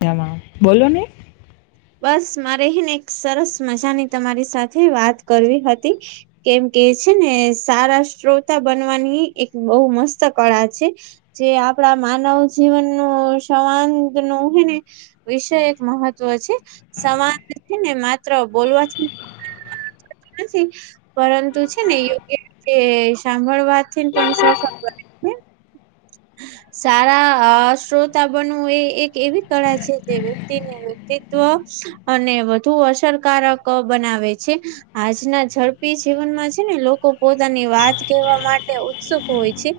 મજામાં બોલો ને બસ મારે હે ને એક સરસ મજાની તમારી સાથે વાત કરવી હતી. કેમ કે છે ને સારા શ્રોતા બનવાની એક બહુ મસ્ત કળા છે. જે આપણા માનવ જીવન નું સવાંગ નું હે ને વિષય એક મહત્વ છે સમાજ છે ને માત્ર બોલવાથી નથી પરંતુ છે ને યોગ્ય રીતે સાંભળવા થી પણ સફળ બને છે. [inaudible] સારા અ શ્રોતા બનવુ એ એક એવી કળા છે જે વ્યક્તિ ની [unintelligible] ત્વ અને વધુ અસરકારક બનાવે છે. આજના ઝડપી જીવનમાં છે ને લોકો પોતાની વાત કહેવા માટે ઉત્સુક હોય છે.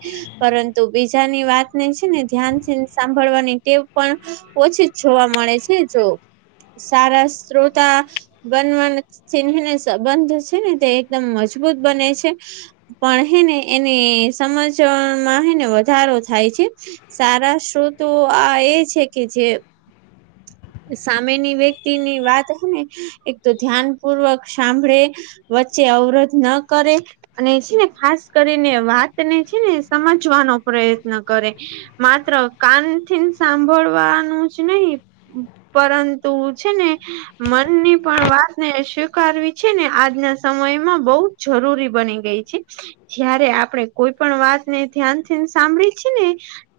પરંતુ બીજાની વાતને છે ને ધ્યાનથી સાંભળવાની ટેવ પણ ઓછી જોવા મળે છે જો સારા શ્રોતા બનવા થી છે ને સંબંધ છે ને તે એકદમ મજબૂત બને છે. પણ હે ને એને સમજવામાં હે ને વધારો થાય છે. સારા‌ સ્રોતો આ એ છે કે જે સામેની વ્યક્તિની વાત હે ને એક તો ધ્યાન પૂર્વક સાંભળે વચ્ચે અવરોધ ન કરે અને છે ને ખાસ કરીને વાતને છે ને સમજવાનો પ્રયત્ન કરે માત્ર કાનથી સાંભળવાનું જ નય પરંતુ છે ને મનની પણ વાતને સ્વીકારવી છે ને આજના સમયમાં બહુ જરૂરી બની ગઈ છે. જયારે આપડે કોઈ પણ વાતને ધ્યાનથીને સાંભળી છી ને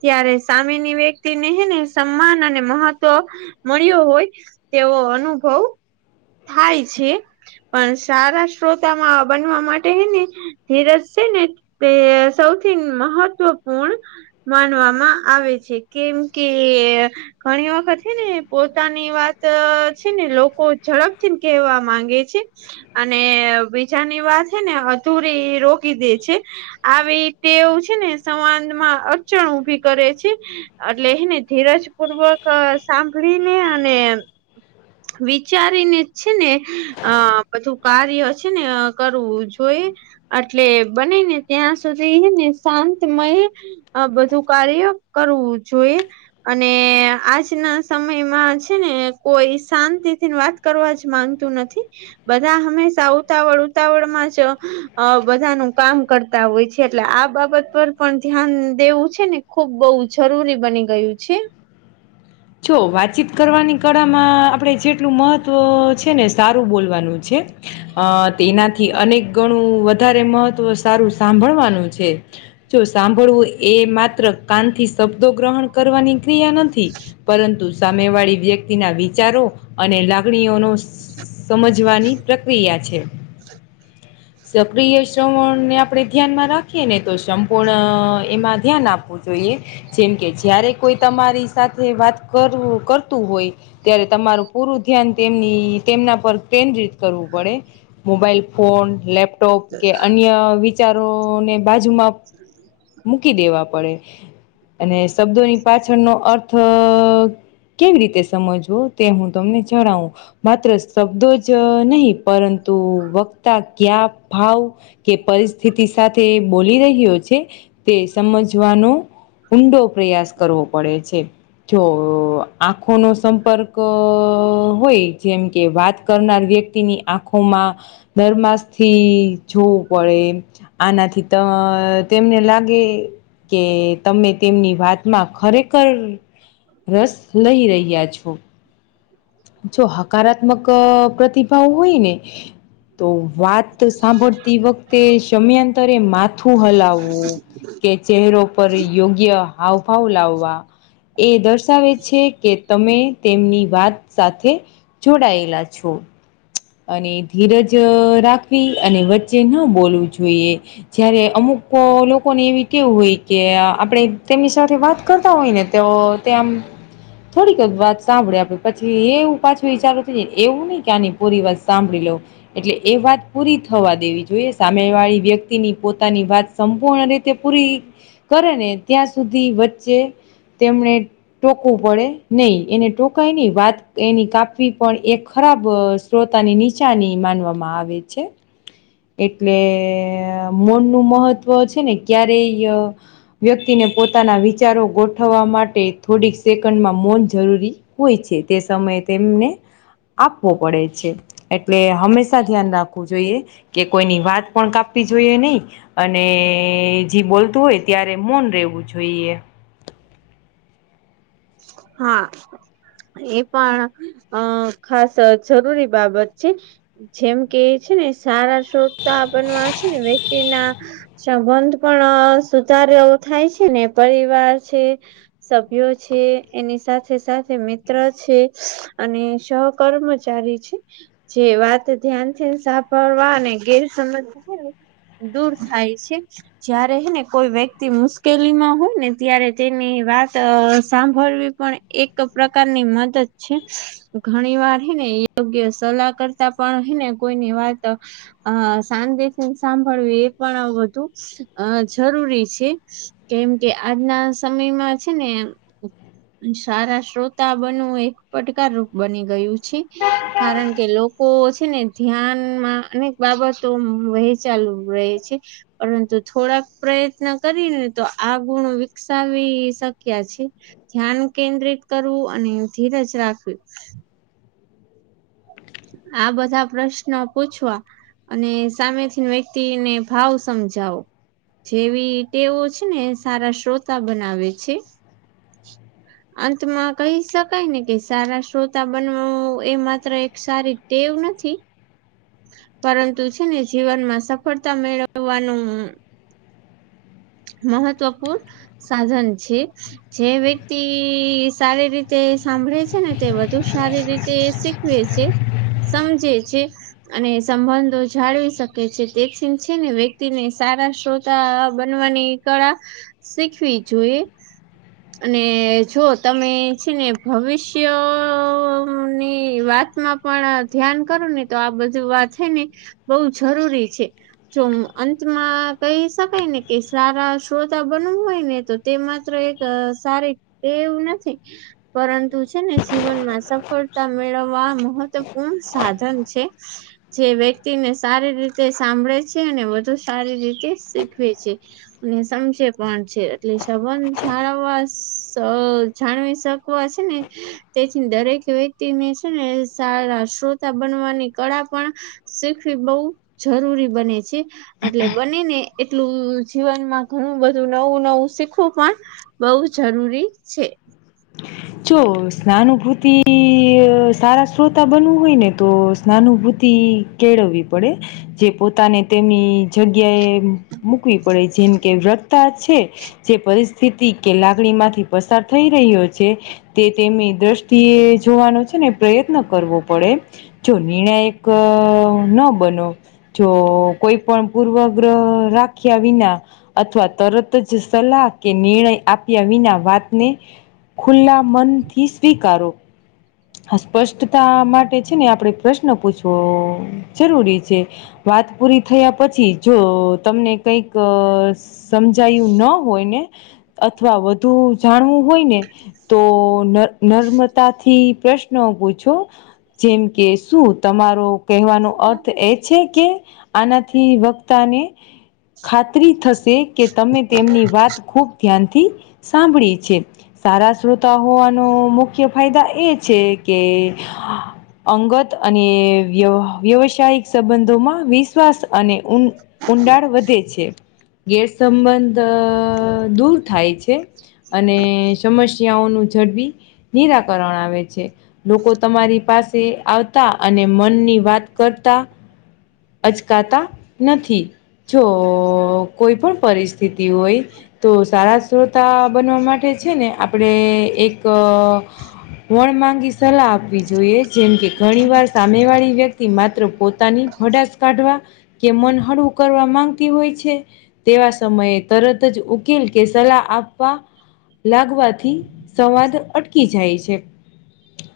ત્યારે સામેની વ્યક્તિ ને હેને સન્માન અને મહત તો મળ્યો હોય તેવો અનુભવ થાય છે. પણ સારા શ્રોતામાં બનવા માટે હેને ધીરજ છે ને તે સૌથી મહત્વપૂર્ણ માનવામાં આવે છે. કેમ કે, ઘણી વખત હે ને પોતાની વાત છે ને લોકો ઝડપથી કહેવા માંગે છે. અને બીજા ની વાત છે ને અધૂરી રોકી દે છે. આવી ડેવ છે ને સંવાદમાં અડચણ ઉભી કરે છે. એટલે હેને ધીરજ પૂર્વક સાંભળીને અને વિ વિચારીને છે ને અ બધું કાર્ય છે ને કરવું જોઈએ. એટલે બને ને ત્યાં સુધી હેને શાંતમય આ બધું કાર્ય કરવું જોઈએ. અને આજનાં સમયમાં છે ને કોઈ શાંતિ થી વાત કરવા જ માંગતું નથી. બધાં હંમેશા ઉતાવળ ઉતાવળ માં જ અ બધાનું કામ કર તા હોય છે. એટલે આ બાબત પર પણ ધ્યાન દેવું છે ને ખુબ બહુ જરૂરી બની ગયું છે. જો વાતચીત કરવાની કળામાં આપણે જેટલું મહત્ત્વ છે ને સારું બોલવાનું છે. અ તેનાથી અનેક ગણું વધારે મહત્વ સારું સાંભળવાનું છે. જો સાંભળવું એ માત્ર કાનથી શબ્દો ગ્રહણ કરવાની ક્રિયા નથી. [unintelligible] સામે વાળી વ્યક્તિના વિચારો અને લાગણીઓ નો સમજવાની પ્રક્રિયા છે. સક્રિય શ્રવણને આપણે ધ્યાનમાં રાખીએ ને તો સંપૂર્ણ એમાં ધ્યાન આપવું જોઈએ. જેમ, કે જયારે કોઈ તમારી સાથે વાત કરવુ કરતું હોય ત્યારે તમારું પૂરું ધ્યાન તેમની તેમનાં પર કેન્દ્રિત કરવું પડે. મોબાઈલ ફોન, લેપટોપ કે અન્ય વિચારોને બાજુમાં [inaudible] મૂકી દેવા પડે. અને શબ્દોની પાછળનો અર્થ કેવી રીતે સમજવો તે હું તમને જણાવું. માત્ર શબ્દો જ નહીં. પરંતુ વખતા ક્યા ભાવ કે પરિસ્થિતિ સાથે બોલી રહ્યો છે. તે સમજવાનો ઊંડો પ્રયાસ કરવો પડે છે. જો આંખો નો સંપર્ક હોય જેમ, કે વાત કરનાર વ્યક્તિની આંખોમાં નરમાસ થી જોવું પડે. આનાથી તો તેમને લાગ ગે કે તમે તેમની વાતમાં ખરેખર રસ લઈ રહ્યા છો. જો હકારાત્મક પ્રતિભાવ હોય ને તો વાત સાંભળતી વખતે સમયાંતરે માથું હલાવવું, કે ચહેરો પર યોગ્ય હાવભાવ લાવવાં એ દર્શાવે છે કે તમે તેમની વાત સાથે જોડાયેલાં છો. અને ધીરજ રાખવી અને વચ્ચે ન બોલવું જોઈએ. જયારે અમુકો લોકોને એવી કેવું હોય કે આપણેે તેમની સાથે વાત કરતા હોય ને તો ત્યાં આમ થોડીક જ વાત સાંભળે આપડે પ છી એવું પાછું વિચારવું છે ને એવું નઈ કે આની પૂરી વાત સાંભળી લઉ, એટલે એ વાત પૂરી થવા દેવી જોઈએ. સામેવાળી વ્યક્તિ ની પોતાની વાત સંપૂર્ણ રીતે પૂરી કરે ને ત્યાં સુધી વચ્ચે તેમને ટોકવું પડે નહી એને ટોકાય નહી વાત એની કાપવી પણ એક ખરાબ શ્રોતાની નીસાની માનવામાં આવે છે. એટલે મોન નું મહત્વ છે ને ક્યારેય અ વ્યક્તિને પોતાના વિચારો ગોઠવવા માટે થોડીક સેકન્ડમાં મૌન જરૂરી હોય છે તે સમયે તેમને આપવો પડે છે. એટલે હંમેશા ધ્યાન રાખવું જોઈએ કે કોઈની વાત પણ કાપવી જોઈએ નહી. અને જે બોલતું હોય ત્યારે મોન રેહવું જોઈએ. હા. એ પણ અ ખાસ જરૂરી બાબત છે. જેમ કે છે ને સારા શ્રોતતા બનવા છે ને વ્યક્તિના સંબંધ પણ સુધારે એવુ થાય છે ને પરિવાર છે. સભ્યો છે. એની સાથે -સાથે મિત્ર છે અને સહ કર્મચારી છે. જે વાત ધ્યાનથી સાંભાળવા અને ગેર સમજ હોય ને દૂર થાય છે. જયારે હે ને કોઈ વ્યક્તિ મુશ્કેલીમાં હોય ને ત્યારે તેની વાત સા -ભળવી પણ એક પ્રકારની મદદ છે. ઘણી વાર હે ને યોગ્ય સલાહ કરતા પણ હે ને કોઈની વાત અ શાંતિ થી સાંભળવી એ પણ બધું અ જરૂરી છે. કેમ કે આજના સમયમાં છે ને સારા શ્રોતા બનવું એક પડકારરૂપ બની ગયું છે. કારણ કે લોકો છે ને ધ્યાનમાં અનેક બાબતો વહે ચાલુ રહે છે. પરંતુ થોડાક પ્રયત્ન કરીને તો આ ગુણો વિકસાવી શક્યા છે. ધ્યાન કેન્દ્રિત કરવું અને ધીરજ રાખવી આ બધા પ્રશ્નો પૂછવા અને સામેથી વ્યક્તિને ભાવ સમજાવો. જેવી ટેવો છે ને સારા શ્રોતા બનાવે છે. અંતમાં કહી શકાય ને કે સારા શ્રોતા બનવુ એ માત્ર એક સારી ટેવ નથી. પરંતુ છે ને જીવનમાં સફળતા મેળવવાનું મહત્વપૂર્ણ સાધન છે. જે વ્યક્તિ સારી રીતે સાંભળે છે ને તે વધુ સારી રીતે શીખ વે છે, સમજે છે. અને સંબંધો જાળવી શકે છે તેથી છે ને વ્યક્તિને સારા શ્રોતા બનવાની કળા શીખવી જોઈએ. અને જો તમે છે ને ભવિષ્ય ની વાતમાં પણ ધ્યાન કરુંને તો આ બધું વાત હે ને બહુ જરૂરી છે. જો અંતમાં કહી શકાય ને કે સારા શ્રોતા બનવું હોય ને તો તે માત્ર એક સારી ટેવ નથી. પરંતુ છે ને જીવનમાં સફળતા મેળવવા મહત્વપૂર્ણ સાધન છે. જે વ્યક્તિને સારી રીતે સાંભળે છે અને વધુ સારી રીતે શીખવે છે. ને સમજે પણ છે એટલે સંબંધ જાળવવા અ જાણવી શક તો આ છે ને તેથીન દરેક વ્યક્તિને છે ને સારા શ્રોતા બનવાની કળા પણ શીખવી બઉ જરૂરી બને છે. એટલે બને ને એટલું જીવનમાં ઘણું બધું નવું-નવું શીખવું પણ બહું જરૂરી છે. જો સ્નાનુભૂતિ સારા શ્રોતા બનવું હોય ને તો સ્નાનુભૂતિ કેળવવી પડે. જે પોતાને તેની જગ્યા એ મૂકવી પડે. જેમ કે વ્રતા છે જે પરિસ્થિતિ કે લાગણી માંથી પસાર થઈ રહ્યો છ છે, તે તેમની દ્રષ્ટિએ જોવાનો છે ને પ્રયત્ન કરવો પડે. જો નિર્ણાયક ન બનો જો કોઈ પણ પૂર્વગ્રહ રાખ્યા વિના અથવા તરત જ સલાહ કે નિર્ણય આપ્યા વિના વાતને ખુલ્લા મનથી સ્વીકારો. હા સ્પષ્ટતા માટે છે ને આપણે પ્રશ્ન પૂછવો જરૂરી છે. વાત પૂરી થયા પછી જો તમને કંઈક સમજાયું ન હોય ને અથવા વધુ જાણવું હોય ને તો ન નર્મદા થી પ્રશ્ન પૂછો. જેમ કે શું તમારો કહેવાનો અર્થ એ છે કે? આનાથી વક્તાને ખાતરી થશે કે તમે તેમની વાત ખૂબ ધ્યાનથી સાંભળી છે. સારા શ્રોતા હોવાનો મુખ્ય ફાયદા એ જ છે કે અંગત અને વ્યહ વ્યવસાયિક સંબંધોમાં વિશ્વાસ અને ઊં ઊંડાણ વધે છે, ગેરસંબંધ અહ દૂર થાય છે. અને સમસ્યાઓનું ઝડપી નિરાકરણ આવે છ છે. લોકો તમારી પાસે આવતા અને મનની વાત કરતા અચકાતા નથી. જો કોઈ પણ પરિસ્થિતિ હોય તો સારા શ્રોતા બનવા માટે છે ને આપણે એક વણ માંગી સલાહ આપવી જોઈએ. જેમ કે ઘણી વાર સામેવાળી વ્યક્તિ માત્ર પોતાની ભડાશ કાઢવા કે મન હળવું કરવા માંગતી હોય છે. તેવા સમયે તરત જ ઉકીલ કે સલાહ આપવા લાગવાથી સંવાદ અટકી જાય છે.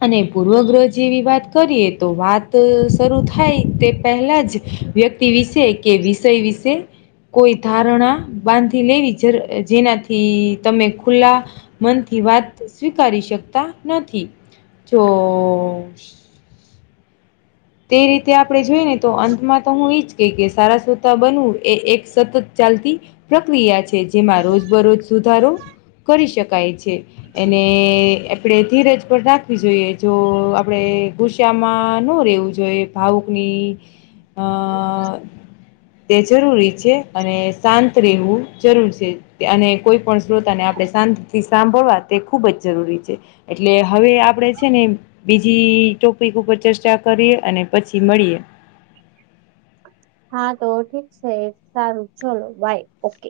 અને પૂર્વગ્રહ જેવી વાત કરીએ તો વાત શરૂ થાય તે પહેલા જ વ્યક્ તિ વિશે કે વિષય વિશે કોઈ ધારણા બાંધી લેવી જર જેનાથી તમે ખુલ્લા મનથી વાત સ્વીકારી શકતા નથી. જો તે રીતે આપણે જોઈએ ને તો અંતમાં તો હું ઈ જ કેય કે સારા શ્રોતા બનવું એ એક સતત ચાલતી પ્રક્રિયા છે. જેમાં રોજબરોજ સુધારો કરી શકાય છે. એને આપણે ધીરજ પર રાખવી જોઈએ. જો આપણે ગુશામાં ન રહેેવું જ જો એ ભાવુકની અહ તે જરૂરી છે. અને શાંત રહેવું જરૂર છે. કે અને કોઈ પણ શ્રોતાને આપણે શાંતિથી સાંભળવા તે ખૂબ જ જરૂરી છે. એટલે હવે આપડે છે ને બીજી ટોપિક ઉપર ચર્ચા કરીએ અને પછી મળીએ. [inaudible] હા તો ઠીક સે. સારું ચલો બાય ઓકે.